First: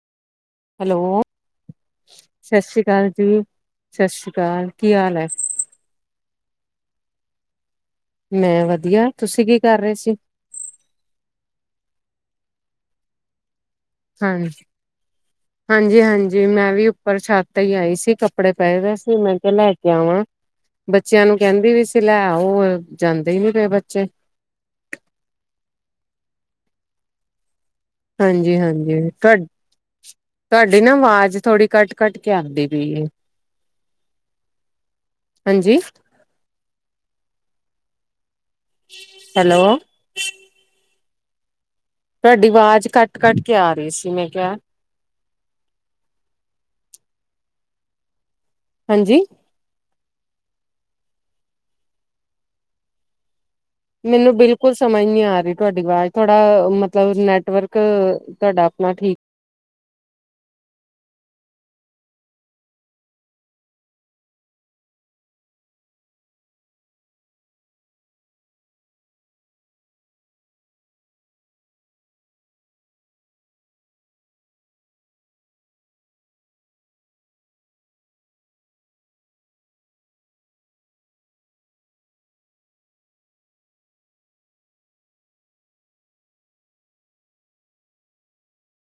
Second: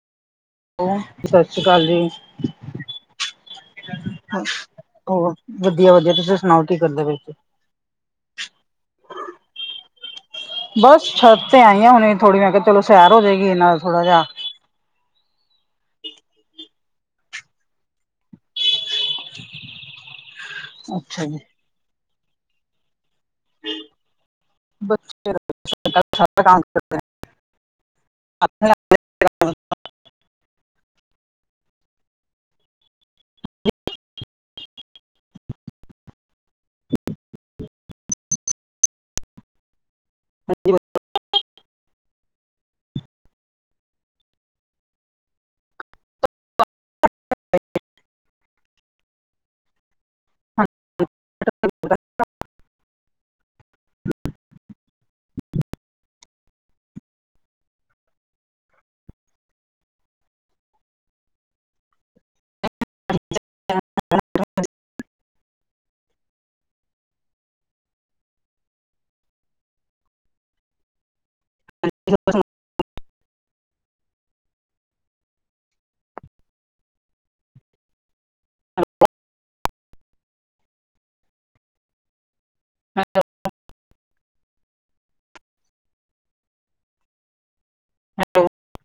Hello, ਸਤਿ ਸ਼੍ਰੀ ਅਕਾਲ ਜੀ। ਸਤਿ ਸ੍ਰੀ ਅਕਾਲ ਜੀ। ਸਤਿ ਸ੍ਰੀ ਅਕਾਲ ਕੀ ਹਾਲ ਹੈ ਹੋਰ? ਵਧੀਆ-ਵਧੀਆ ਤੁਸੀਂ ਸੁਣਾਓ ਕੀ ਕਰਦੇ ਪਏ ਸੀ? ਮੈਂ ਵਧੀਆ ਤੁਸੀਂ ਕੀ ਕਰ ਰਹੇ ਸੀ। ਬਸ ਛੱਤ ਤੇ ਆਈ ਆ ਹੁਣੇ ਥੋੜ੍ਹੀ ਮੈਂ ਕਿਹਾ ਚਲੋ ਸੈਰ ਹੋ ਜਾਏਗੀ, ਨਾਲੇ ਥੋੜਾ ਜਿਹਾ [inaudible] ਹਾਂਜੀ-ਹਾਂਜੀ ਮੈਂ ਵੀ ਉੱਪਰ ਛੱਤ ਤੇ ਹੀ ਆਈ ਸੀ, ਕੱਪੜੇ ਪਏਦੇ ਸੀ ਮੈਂ ਕਿਹਾ ਲੈ ਕੇ ਆਵਾਂ। ਬੱਚਿਆਂ ਅੱਛਾ ਨੂੰ ਜੀ, ਕਹਿੰਦੀ ਵੀ ਸੀ ਲੈ ਆਓ, ਓ ਜਾਂਦੇ ਹੀ ਨੀ ਪਏ ਬੱਚੇ। [unintelligible] ਹਾਂਜੀ-ਹਾਂਜੀ। ਕੱਢ ਤੁਹਾਡੀ ਨਾ ਆਵਾਜ਼ ਥੋੜੀ ਕੱਟ-ਕੱਟ ਕੇ ਆਖਦੀ ਪਈਏ। ਹਾਂਜੀ। ਹੈਲੋ। [unintelligible] ਤੁਹਾਡੀ ਆਵਾਜ਼ ਕੱਟ-ਕੱਟ ਕੇ ਆ ਰਹੀ ਸੀ ਮੈਂ ਕਿਹਾ। ਹਾਂਜੀ। [inaudible] ਮੈਨੂੰ ਬਿਲਕੁਲ ਸਮਝ ਨੀ ਆ ਰਹੀ ਤੁਹਾਡੀ ਆਵਾਜ਼, ਥੋੜਾ ਮਤਲਬ ਨੈਟਵਰਕ ਤੁਹਾਡਾ ਆਪਣਾ ਠੀਕ [inaudible] [inaudible]